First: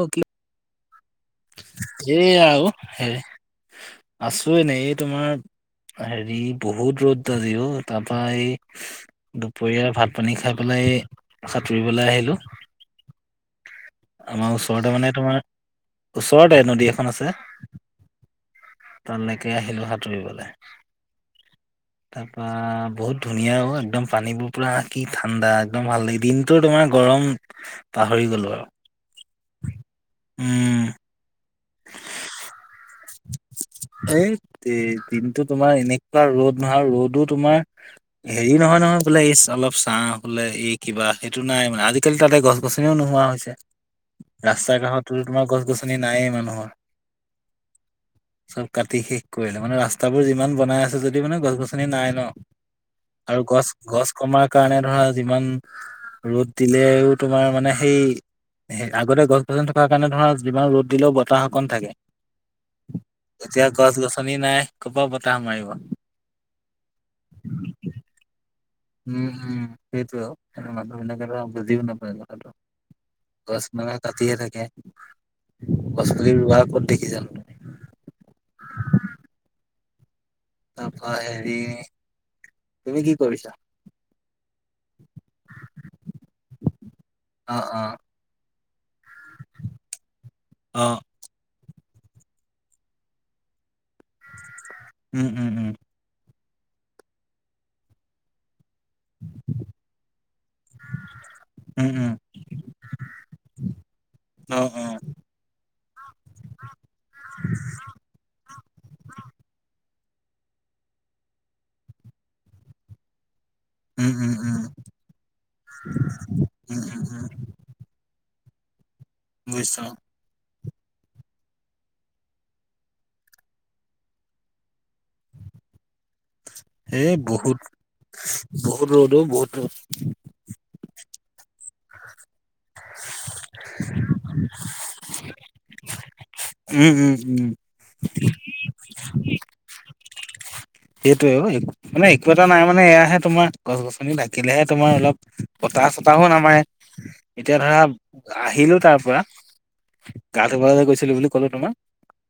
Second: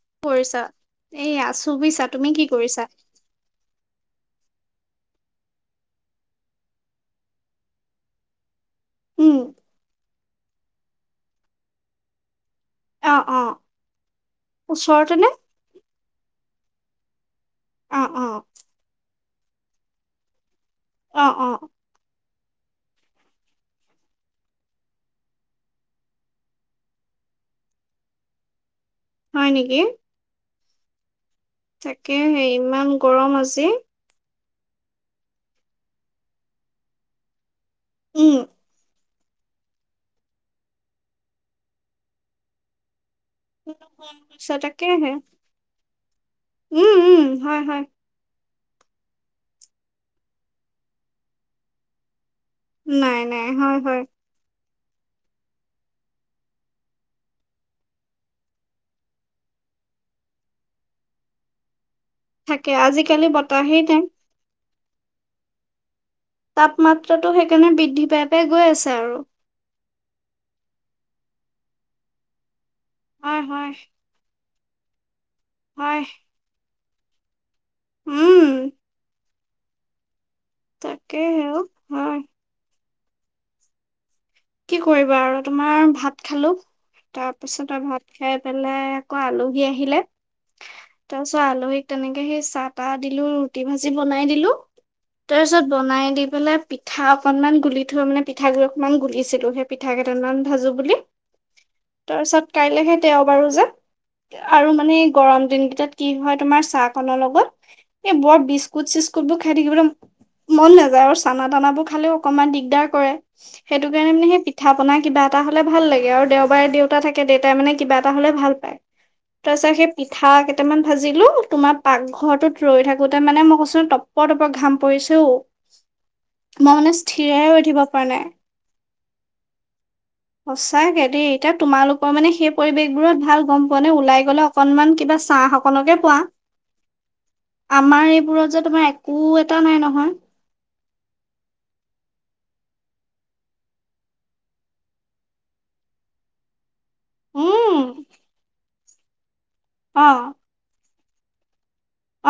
Okay. কৰিছা, এয়া আছো বুইছা। তুমি এইয়া কি আৰু কৰিছা? হেৰি আছো এনেই। এই তোমাৰ হেৰি বহুত ৰ'দ আজি অ', তাৰপৰা উম দুপৰীয়া ভাত পানী খাই পেলাই এ' সাঁতুৰিবলৈ আহিলো। অ অ আমাৰ ওচৰতে মানে তোমাৰ ওচৰতে নদী এখন আছে অ', অ' তালৈকে আহিলো সাঁতুৰিবলৈ। অ', অ'। তাত। বা বহুত ধুনীয়া অ', একদম পানীবোৰ পুৰা কি ঠাণ্ডা একদম ভাল লাগে, দিনটো তোমাৰ গৰম পাহৰি গ'লোঁ আৰু। হয় নেকি? উম। তাকে হে ইমান গৰম আজি। হেট তেৰি দিনটো তোমাৰ এনেকুৱা ৰ'দ নহয় ৰ'দো তোমাৰ উম হেৰি নহয় নহয়। বোলে এই অলপ চা বোলে এই কিবা সেইটো নাই মানে আজিকালি তাতে গছ গছনিও নোহোৱা হৈছে। আচ্ছা ৰাস্তা তাকেহে কাষতো তোমাৰ গছ গছনি নাইেই মানুহৰ। উম উম হয় হয়। চব কাটি শেষ কৰিলে মানে ৰাস্তাবোৰ যিমান বনাই আছে যদি মানে গছ গছনি নাই ন। নাই আৰু নাই গছ হয় হয় গছ কমাৰ কাৰণে ধৰা যিমান ৰ'দ দিলেও তোমাৰ মানে সেই সেই আগতে গছ গছনি থকাৰ কাৰণে ধৰা যিমান ৰ'দ দিলেও বতাহ অকন থাকে। থাকে আজিকালি এতিয়া বতাহেই নাই। [unintelligible] নাই কৰ পৰা বতাহ মাৰিব। তাপমাত্ৰাটো সেইকাৰণে বৃদ্ধি পাই পাই গৈ আছে। আৰু উম, উম, সেইটোৱে আৰু মানহ বিলকেটো বুজিও নাপায় কথাটো। হয় গছ হয় মানুহে কাটি হে থাকে হয় গছ পুলি ৰুৱা কত দেখিছানো। উম। তপা তাকেহে হেৰি অ হয় তুমি কি কৰিছা? কি কৰিবা আৰু তোমাৰ ভাত খালো। তাৰ অ পিছত অ আৰু ভাত খাই পেলাই আকৌ আলহী আহিলে। অ তাৰপিছত আলহীক তেনেকে সেই চাহ তাহ দিলো। ৰুটি ভাজি বনাই দিলো উম তাৰ উম পিছত উম বনাই দি পেলাই পিঠা অকনমান গুলি থৈ মানে পিঠাগ গুৰি অকমান গুলিছিলো সেই পিঠা কেইটান ভাজো বুলি। উম উম তাৰপিছত কাইলেহে দেওবাৰো যে অ আৰু অ মানে গৰম দিন কেইটাত কি হয় তোমাৰ চাহ কনৰ লগত এই বৰ বিস্কুট চিস্কুট বোৰ খাই থাকিবলৈ মন নাযায় আৰু চানা দানাবোৰ খালেও অকমান দিগদাৰ কৰে সেই সেইটো উম কাৰণে মানে উম সেই উম পিঠা পনা কিবা এটা হ'লে ভাল লাগে আৰু দেওবাৰে উম দেউতা উম থাকে উম দেউ টাই মানে কিবা এটা হলে ভাল পায় তাৰিছত বুজিছো সেই পিঠা কেইটামান ভাজিলো তোমাৰ পাকঘৰটোত ৰৈ থাকোতে মানে মই কৈছোঁ টপৰ টপৰ ঘাম পৰিছে অ'। এই বহুত থাকিব পৰা নাই বহুত ৰ'দ অ', বহুত ৰ'দ। সঁচাকে দেই। এতিয়া তোমালোকৰ মানে সেই পৰিৱেশবোৰত ভাল গম পোৱা নে ওলাই গ'লে অকনমান কিবা চা অকনকে পোৱা। উম উম উম আমাৰ এইবোৰত যে তোমাৰ একো এটা নাই নহয়। সেইটোৱে অ', মানে একো এটা নাই মানে এয়াহে তোমাৰ গছ-গছনি থাকিলেহে তোমাৰ অলপ বতাহ-চতাহো নামাৰে। এতিয়া ধৰা উম আহিলো তাৰ পৰা অ গা [unintelligible] গৈছিলো বুলি কলো তোমাক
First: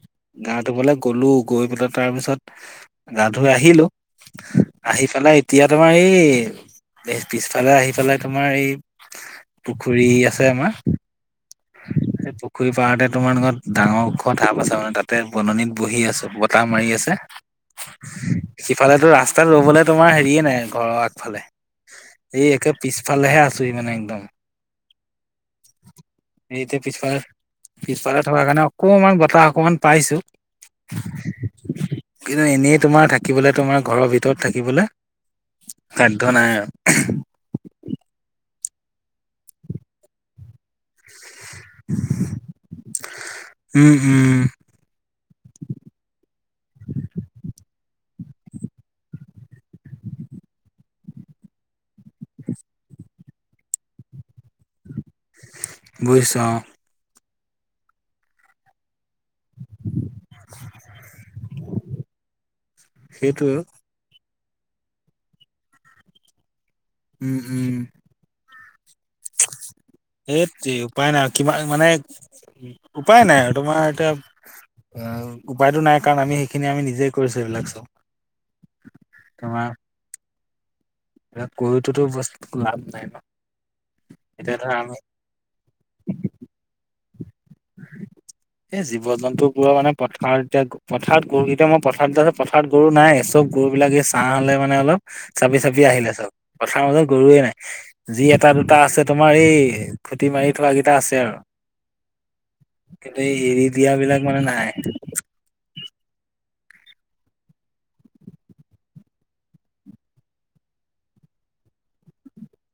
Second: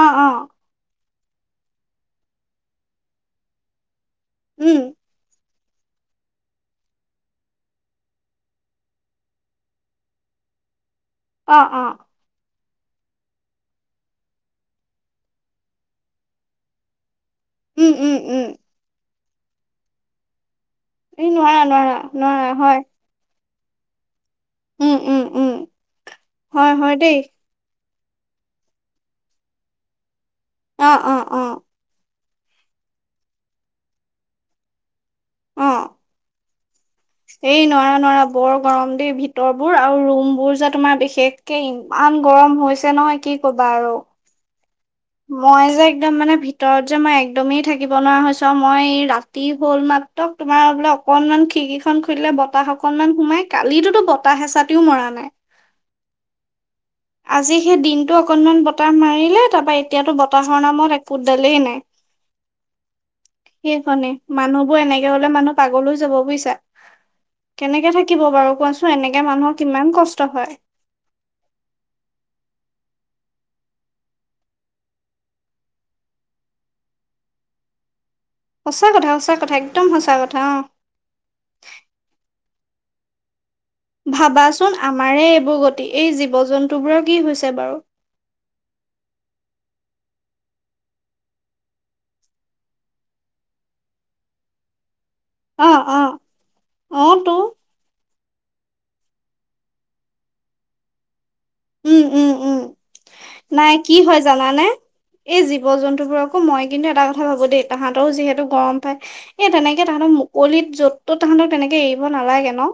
অ অ গা ধুবলে গ'লো গৈ পেলাই তাৰপিছত গা ধুই আহিলো উম আহি পেলাই এতিয়া তোমাৰ এই পিছফালে আহি পেলাই তোমাৰ এই পুখুৰী আছে আমাৰ। অ', অ'। সেই পুখুৰী পাৰতে তোমাৰ লগত ডাঙৰ ওখ ঢাপ আছে মানে তাতে বননিত বহি আছো বতাহ মাৰি আছে। উম উম উম সিফালেতো ৰাস্তাত ৰবলে তোমাৰ হেৰিয়ে নাই ঘৰৰ এই নোৱাৰা নোৱাৰা নোৱাৰা হয়। ইফালে হে আছোহি মানে একদম। উম, উম, উম। এই হয় [unintelligible] হয় দেই পিছফালে পিছফালে থকাৰ কাৰণে অকমান বতাহ অকমান পাইছো। অ অ অ কিন্তু এনেই তোমাৰ থাকিবলে তোমাৰ ঘৰৰ ভিতৰত থাকিবলৈ অ সাধ্য নাই আৰু। এই নোৱাৰা, নোৱাৰা। বৰ গৰম দে ভিতৰবোৰ আৰু ৰুমবোৰ যে তোমাৰ বিখ খেক কে ইমান গৰম হৈছে নহয়, কি কবা উম আৰু। উম মই যে একদম মানে ভিতৰত যে মই একদমেই থাকিব নোৱাৰা হৈছো আৰু মই ৰাতি হ'ল মা ত', তোমাৰ বোলে অকনমান খিৰিকীখন খুলিলে বতাহ অকনমান সোমাই, কালিতোটো বতাহ এচাতিও মৰা নাই। বুইছোঁ আউ। আজি সেই দিনতটো অকনমান বতাহ মাৰিলে, তাৰপা এতিয়াতো ব তাহৰ নামত একো দালেই নাই। সেইটোৱে সেই হৈনি, মানুহবোৰ এনেকে হ'লে মানুহ পাগলৈ যাব বুইছা। উম উম কেনেকে থাকিব বাৰু কোৱাচোন। এনেকে মানুহৰ কিমান কষ্ট হয়। সেই উপায় নাই আৰু কিমান মানে, উপায় নাই আৰু তোমাৰ এতিয়া অ। উপায়তো নাই, কাৰণ আমি সেইখিনি আমি নিজেই কৰিছো এইবিলাক চব। সঁচা কথা, সঁচা কথা। একদম সঁচা কথা। অ'। এয়া কৰিতোতো বস্তু লাভ নাই ন'। এতিয়া ধৰা ভাবাচোন, আমি আমাৰে এইবোৰ গতি। এই জীৱ-জন্তুবোৰৰ কি হৈছে বাৰু। এ, জীৱ-জন্তু বোৰৰ মানে পথাৰত এতিয়া পথাৰত গৰুকেইটা, মই পথাৰত পথাৰত গৰু নাই। চব গৰু বিলাক ছাঁ লৈ মানে অলপ চাপি অ চাপি অ আহিলে চব। পথাৰৰ অ মাজত তো গৰুৱে নাই। যি এটা দুটা আছে তোমাৰ, এই খুটি মাৰি থোৱা কেইটা আছে আৰু। উম। উম। উম। কিন্তু এই এৰি নাই, দিয়া কি হয় বিলাক মানে জানানে। নাই এই জীৱ জন্তুবোৰকো মই কিন্তু এটা কথা ভাবো দেই, তাহাঁতৰো যিহেতু গৰম পায় এ, তেনেকে তাহাঁতক মুকলিত য'ত ত'ত তাহাঁতক তেনেকে এৰিব নালাগে ন'।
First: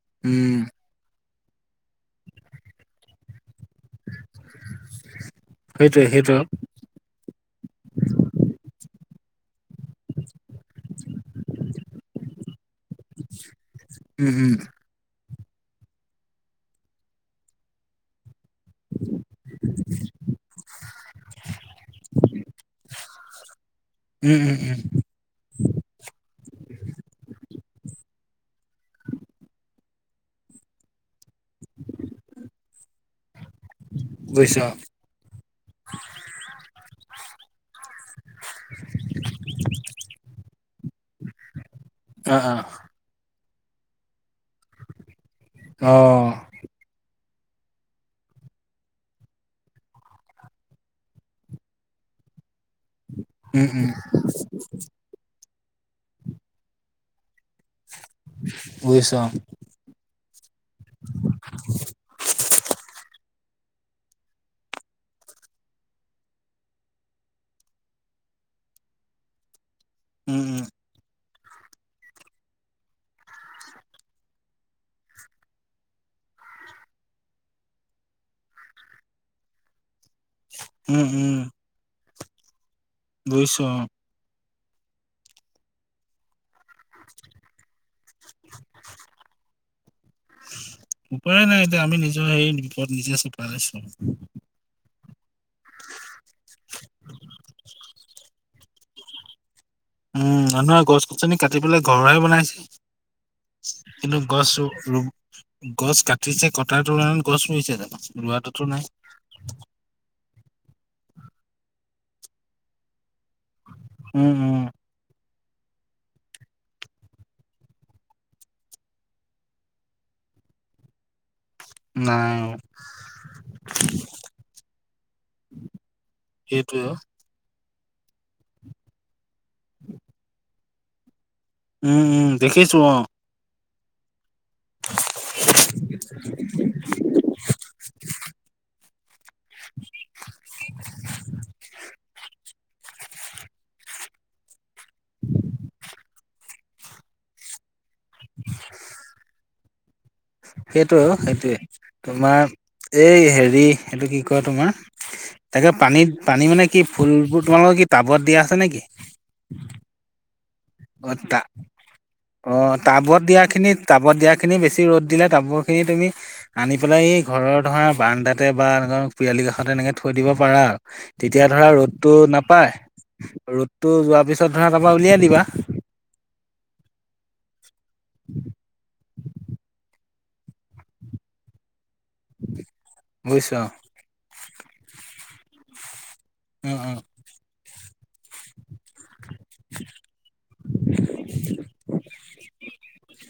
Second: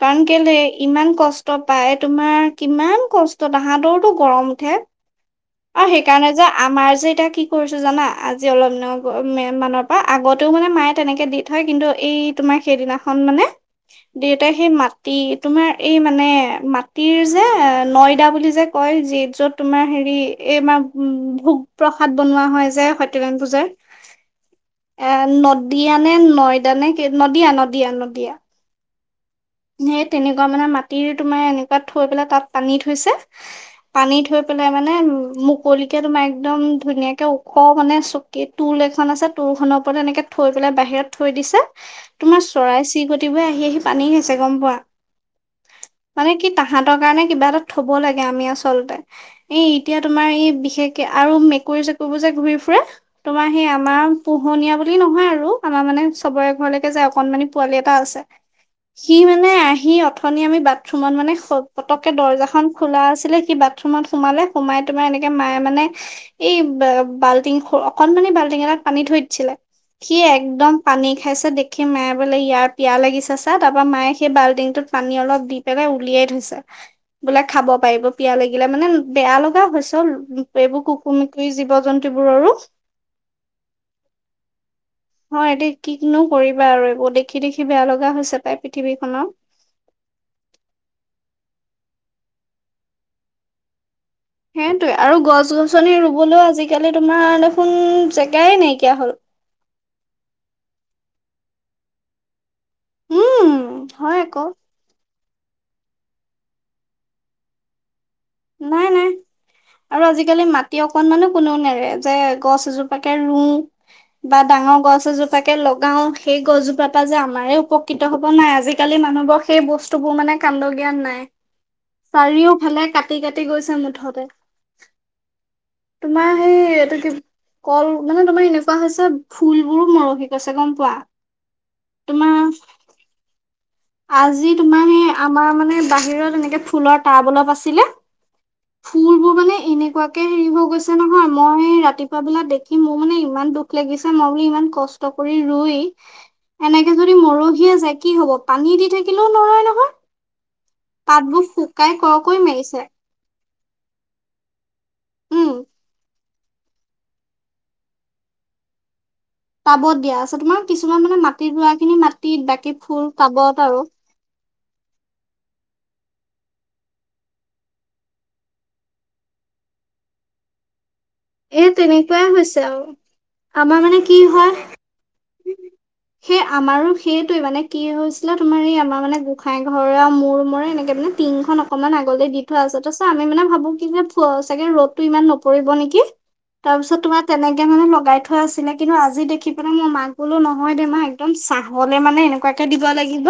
কাৰণ কেলে, উম ইমান কষ্ট পায়। তোমাৰ কিমান কষ্ট, তাহাঁতৰটো গৰম উঠে। আৰু সেইটোৱে সেইকাৰণে সেইটো যে আমাৰ যে এতিয়া কি কৰিছো জানা, আজি অলপ দিনৰ [unintelligible] মানত আগতেও মানে মায়ে তেনেকে দি থয়, কিন্তু এই তোমাৰ সেইদিনাখন মানে উম দেউতাই উম সেই মাত তি তোমাৰ এই মানে, মাটিৰ যে নয়দা বুলি যে কয়। যি- য'ত তোমাৰ হেৰি, এইমাৰ ভোগ-প্ৰসাদ বনোৱা হয় যে সত্যনাৰায়ণ পূজাৰ। উম, উম, উম। এ, নদিয়া নে নয়দা নে কি। নদিয়া, নদীয়া, নদীয়া। সেই তেনেকুৱা মানে মাটিৰ তোমাৰ এনেকুৱাত থৈ পেলাই, তাত পানী থৈছে। পানী থৈ বুজিছো পেলাই মানে, মুকলিকে তোমাৰ একদম ধুনীয়াকে ওখ মানে চ কি টোল এখন আছে। টোলখনৰ ওপৰত এনেকে থৈ পেলাই বাহিৰত থৈ দিছে। অ তোমাৰ অ চৰাই চিকটিবোৰে আহি আহি পানী খাইছে, গম পোৱা। অ মানে কি তাহাঁতৰ কাৰণে কিবা এটা থ'ব লাগে, আমি আচলতে। এই এতিয়া তোমাৰ এই বিশেষকে, আৰু মেকুৰী চেকুৰীবোৰ যে ঘূৰি ফুৰে। তোমাৰ উম সেই উম আমাৰ পোহনীয়া বুলি নহয় আৰু। আমাৰ মানে চবৰে ঘৰলৈকে যায়, অকনমানি পোৱালি এটা আছে। সি বুজিছো মানে আহি, অথনি আমি বাথৰুমত মানে পতককে দৰ্জাখন খোলা আছিলে কি বাথৰুমত সোমালে। সোমাই তোমাৰ এনেকে মায়ে মানে এই বাল্টিং, অকনমানে বাল্টিং এটাক পানী থৈ দিছিলে। সি উম, উম, একদম পানী খাইছে, দেখি মায়ে বোলে ইয়াৰ পিয়া লাগিছে চা। তাৰ পৰা, মায়ে সেই বাল্টিংটোত পানী অলপ দি পেলাই উলিয়াই থৈছে। বোলে খাব পাৰিব। পিয়া লাগিলে মানে বেয়া লগা হৈ হৈছেও। এইবোৰ উম, কুকুৰ-মেকুৰী জীৱ-জন্তু বোৰৰো বুইছো আও। হয়, এতিয়া কিনো কৰিবা আৰু, এইবোৰ দেখি দেখি বেয়া লগা হৈ তাই পৃথিৱীখনত উপায়ে নাই এতিয়া। আমি নিজৰ সেই বিপদ নিজে ছপাই লৈছোঁ। সেইটোৱে। আৰু গছ-গছনি ৰুবলৈও আজিকালি তোমাৰ দেখোন জেগাই নাইকিয়া হ'ল। উম, মানুহে গছ গছনি কাটি পেলাই ঘৰ দুৱাইে বনাইছে। উম কিন্তু হয় আকৌ গছ ৰুব গছ কাটিছে কটাৰ তুলনাত গছ ৰুইছে জানো? নাই নাই আৰু আজিকালি মাটি অকনমানো কোননেও নেৰে যে গছ এজোপ তাকে ৰু উম, বা উম, ডাঙৰ গছ এ জোপা তাকে লগাওঁ সেই গছজোপ পৰা যে আমাৰ উপকৃত হ'ব নাই। আজিকালি মানুহবোৰৰ সেই বস্তুৃ বোৰ মানে কান্দ জ্ঞান নাই। নাই। চাৰিওফালে কাটি কাটি গৈছে মুঠতে। তোমাৰ সেই সেইটোৱে এইটো অ', কি কল মানে তোমাৰ এনেকুৱা হৈছে ফুলবোৰো মৰহি গৈছে গম পোৱা। উম, উম তোমাৰ দেখিছো অ'। আজি তোমাৰ সেই আমাৰ মানে বাহিৰত এনেকে ফুলৰ টাব অলপ আছিলে। ফুলবোৰ মানে এনেকুৱাকে হেৰি হৈ গৈছে নহয় মই ৰাতিপুৱা বেলা দে কি মোৰ মানে ইমান দুখ লাগিছে মই বো ইমান কষ্ট কৰি ৰুই। এনেকে যদি মৰহিয় যায় কি হ'ব পানী দি থাকিলেও নৰয় নহয়। সেইটো পাতবোৰ সেইটোয়ে শুকাই কৰকৈ তোমাৰ মাৰিছে এই হেৰি এইটো কি কয় তোমাৰ উম তাকে পানীত পানী মানে কি ফুলবোৰ তোমালোকৰ কি টাবত দিয়া আছে নেকি? টাবত দিয়া আছে তোমাৰ কিছুমান অ', মানে টা মাটিত ৰোৱাখিনি মাটিত বাকী ফুল টাবত আৰু। খিনি বেছি ৰ'দ দিলে তাবৰখিনি তুমি আনি পেলাই এই ঘৰৰ ধৰা বান্দাতে বা এনেকৰ পৰালি কাষতে এনেকৈ থৈ দিব পাৰা আৰু। তেতিয়া এই ধৰা ৰ'দটো তেনেকুৱাই হৈছে নাপায় আৰু আমাৰ ৰ'দটো মানে কি যোৱাৰ হয় পিছত ধৰা তাৰপৰা উলিয়াই দিবা। সেই আমাৰো সেইটোয়ে মানে কি হৈছিলে তোমাৰ এই আমাৰ মানে গোঁসাই ঘৰৰ মোৰ ৰুমৰে এনেকে মানে টিংখন অকনমান আগতে দি থোৱা আছে ত আমি মানে বুজিছ ভাবো কি যে চাগে ৰ'দতটো ইমান নপৰিব নেকি। উম, তাৰপিছত উম, তোমাৰ তেনেকে মানে লগাই থোৱা আছিলে। কিন্তু আজি দে ৰাখি পেলাই মই মাক বোলো নহয় দে মা একদম ছাঁলে মানে এনেকুৱাকে দিব লাগিব।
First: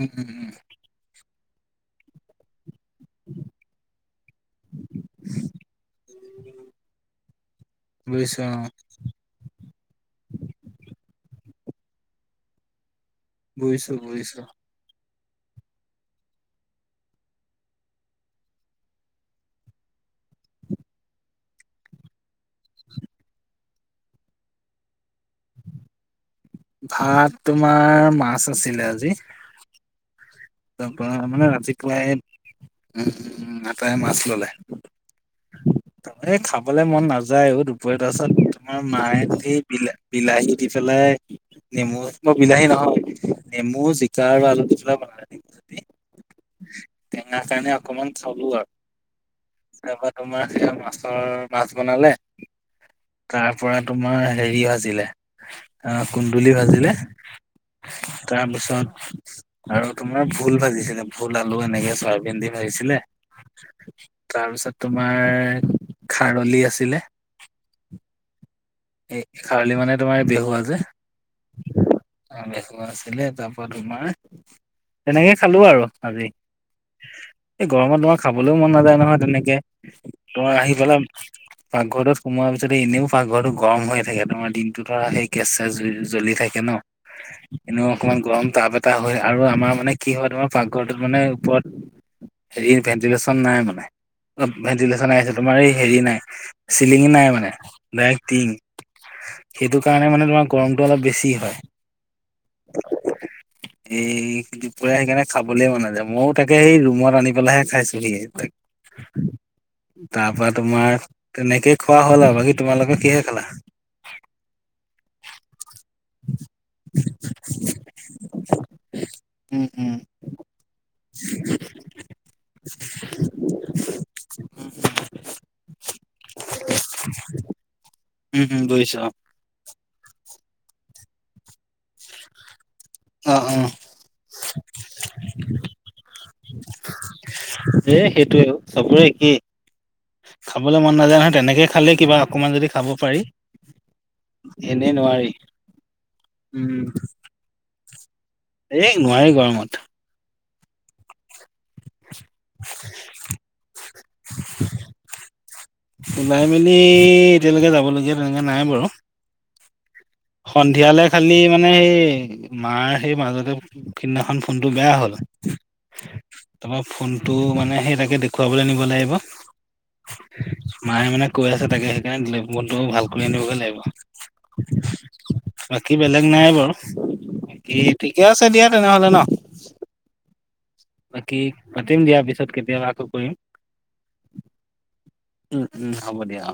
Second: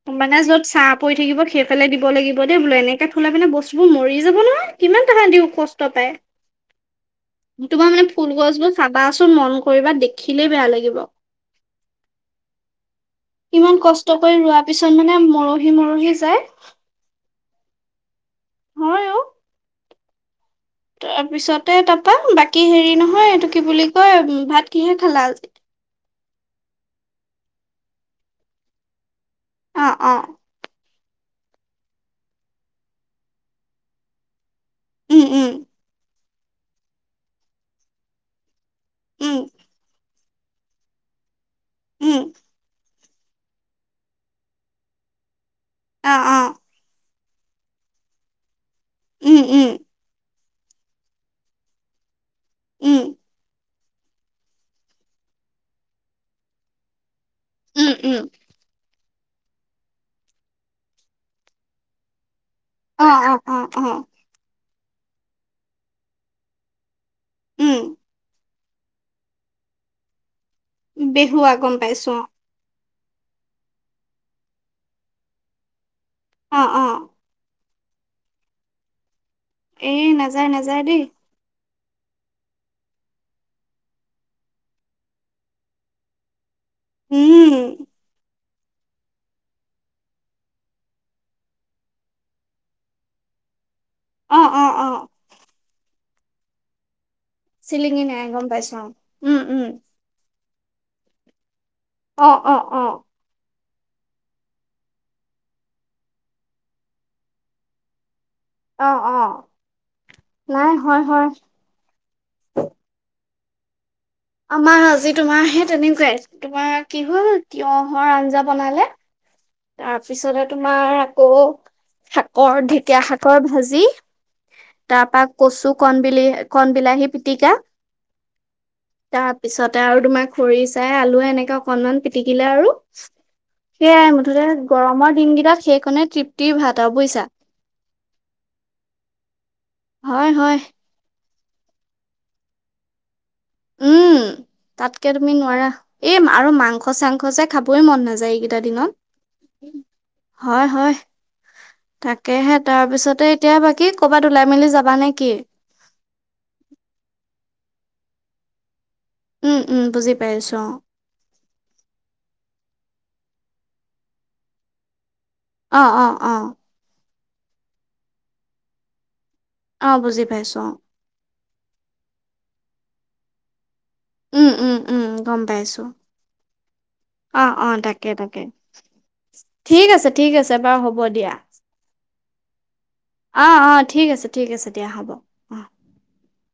উম, উম, মানে উম, য'ত ছাঁ পৰি থাকিব সেইফালে দিব লাগিব দেই বোলো এনেকে থ'লে পিনে বস্তুবোৰ মৰি যাব নহয়। কিমান তাহাতিও দিওঁ কষ্ট পাই। তোমাৰ মানে বুজিছোঁ অ', ফুলগছবোৰ চাবাচোন মন কৰিবা দেখিলেই বেয়া লাগিব। ইমান বুজিছোঁ কষ্ট কৰি বুজিছোঁ। ৰোৱা পিছত মানে মৰহি মৰহি যায়। হয় অও। তাৰপিছতে তাৰাপা বাকী হেৰি নহয় এইটো কি বুলি কয় ভাত কিহে খালা আজি? ভাত তোমাৰ মাছ আছিলে আজি। অ', অ'। তাৰ পৰা মানে ৰাতিপুৱাই উম' আপায়ে মাছ ল'লে। উম, উম। এ খাবলৈ মন নাযায় অ' দুপৰীয়া তাৰ পাছত তোমাৰ মায়ে দি দিলে। বিলাহী দি পেলাই নেমু উম উম মই বিলাহী নহয় নেমু জিকা আৰু আলু দি পেলাই বনালে। অ', অ'। টেঙা কাৰণে অকমান চলো উম উম আৰু তাৰপা তোমাৰ সেইয়া মাছৰ মাছ বনালে উম তাৰ পৰা তোমাৰ হেৰি ভাজিলে অ' কুন্দুলি ভাজিলে। উম, উম। তাৰপিছত আৰু তোমাৰ ভোল ভাজিছিলে ভোল আলু এনেকে চয়াবিন দি ভাজিছিলে অ অ অ অ তাৰপিছত তোমাৰ খাৰলি আছিলে। উম এ খাৰলি মানে তোমাৰ বেহুুৱা যে। বেহুৱা গম পাইছো অ'। বেহুৱা আছিলে তাৰ পৰা তোমাৰ তেনেকে খালো আৰু আজি। অ', অ, এই গৰমত তোমাৰ খাবলৈও মন নাযায় নহয় তেনেকে এই নাযায় তোমাৰ আহি নাযায় দেই পেলাই। পাকঘৰৰটোত সোমোৱাৰ পিছতে এনেও পাকঘৰটো গৰম হৈয়ে থাকে তোমাৰ দিনটো ধৰা সেই গেছ চেছ জ্বলি থাকে ন। উম, এনেও অকমান গৰম তাপ এটা হয় আৰু আমাৰ মানে কি হয় তোমাৰ পাকঘৰটোত মানে ওপৰত। হেৰি ভেণ্টিলেশ্যন নাই মানে। অ, ভেণ্টিলেচন হে আহিছে তোমাৰ এই হেৰি নাই চিলিঙি নাই মানে। চিলিঙি নাই? ডাইৰেক্ট গম টিং পাইছো উম উম সেইটো কাৰণে মানে তোমাৰ গৰমটো অলপ বেছি হয়। অ', অ, অ, এই দুপৰীয়া সেইকাৰণে খাবলে মনা যায় ময়ো তাকে সেই ৰুমত আনি পেলাইাহে খাইছোহি অ অ তাক তাৰ পৰা নাই তোমাৰ হয় হয় তেনেকে খোৱা হ'ল আৰু বাকী তোমালোকে কিহে খালা? আমাৰ আজি তোমাৰাহে তেনেকুৱাই তোমাৰ কি হল তিয়হৰ আঞ্জা বনালে। উম উম তাৰ পিছতে তোমাৰ আকৌ শাকৰ ঢেকীয়া শাকৰ ভাজি। উম, তাৰ পৰা কচু কণবলি কন বিলাহী পিটিকা। উম, উম, বুজিছোঁ অ, পিছতে আৰু তোমাৰ খৰিচাই আলুৱে এনেকে অকনমান পিটিকিলে আৰু অ অ অ সেইয়াই গৰমৰ দিনকেইটাত সেইখনে তৃপ্তিৰ ভাত আৰু বুজিছা। এ, সেইটোয়ে অ' চবৰে একে হয় হয় খাবলে মন নাজান নহয় তেনেকে খালে কিবা অকণমান যদি খাব পাৰি। উম, এনেই তাতকে নোৱাৰি তুমি নোৱাৰা এই আৰু উম মাংস চাংস যে খাবই মন নাযায় এইকেইটা এই নোৱাৰি গৰমত দিনত হয় হয়। তাকেহে তাৰ পিছতে এতিয়া বাকী ক'বাত ওলাই মেলি যাবা নে কি? ওলাই মেলি এতিয়ালৈকে যাব লগগীয়া তেনেকা নাই বাৰু। উম, উম, বুজি পাইছো অ', সন্ধিয়ালৈ খালি মানে সেই মাৰ সেই মাজতে সিদিনাখন ফোনটো বেয়া হ'ল। অ, অ, অ, তোমাৰ ফোনটো মানে সেই তাকে দেখুৱাবলৈ নিব লাগিব। অ, বুজি পাইছো অ, মায়ে মানে কৈ আছে তাকে সেইকাৰণে ফোনটো ভাল কৰি আনিবগে লাগিব। উম, উম, উম, গম পাইছো বাকী বেলেগ নাই বাৰু অ, অ, বাকী তাকে ঠিকে তাকে। আছে দিয়া তেনেহ'লে ন ঠিক আছে ঠিক আছে বাৰু হ'ব। দিয়া বাকী পাতিম দিয়াৰ পিছত কেতিয়াবা আকৌ। কৰিম অ, অ, ঠিক আছে ঠিক আছে দিয়া হ'ব। উম, উম, হ'ব দিয়া অ,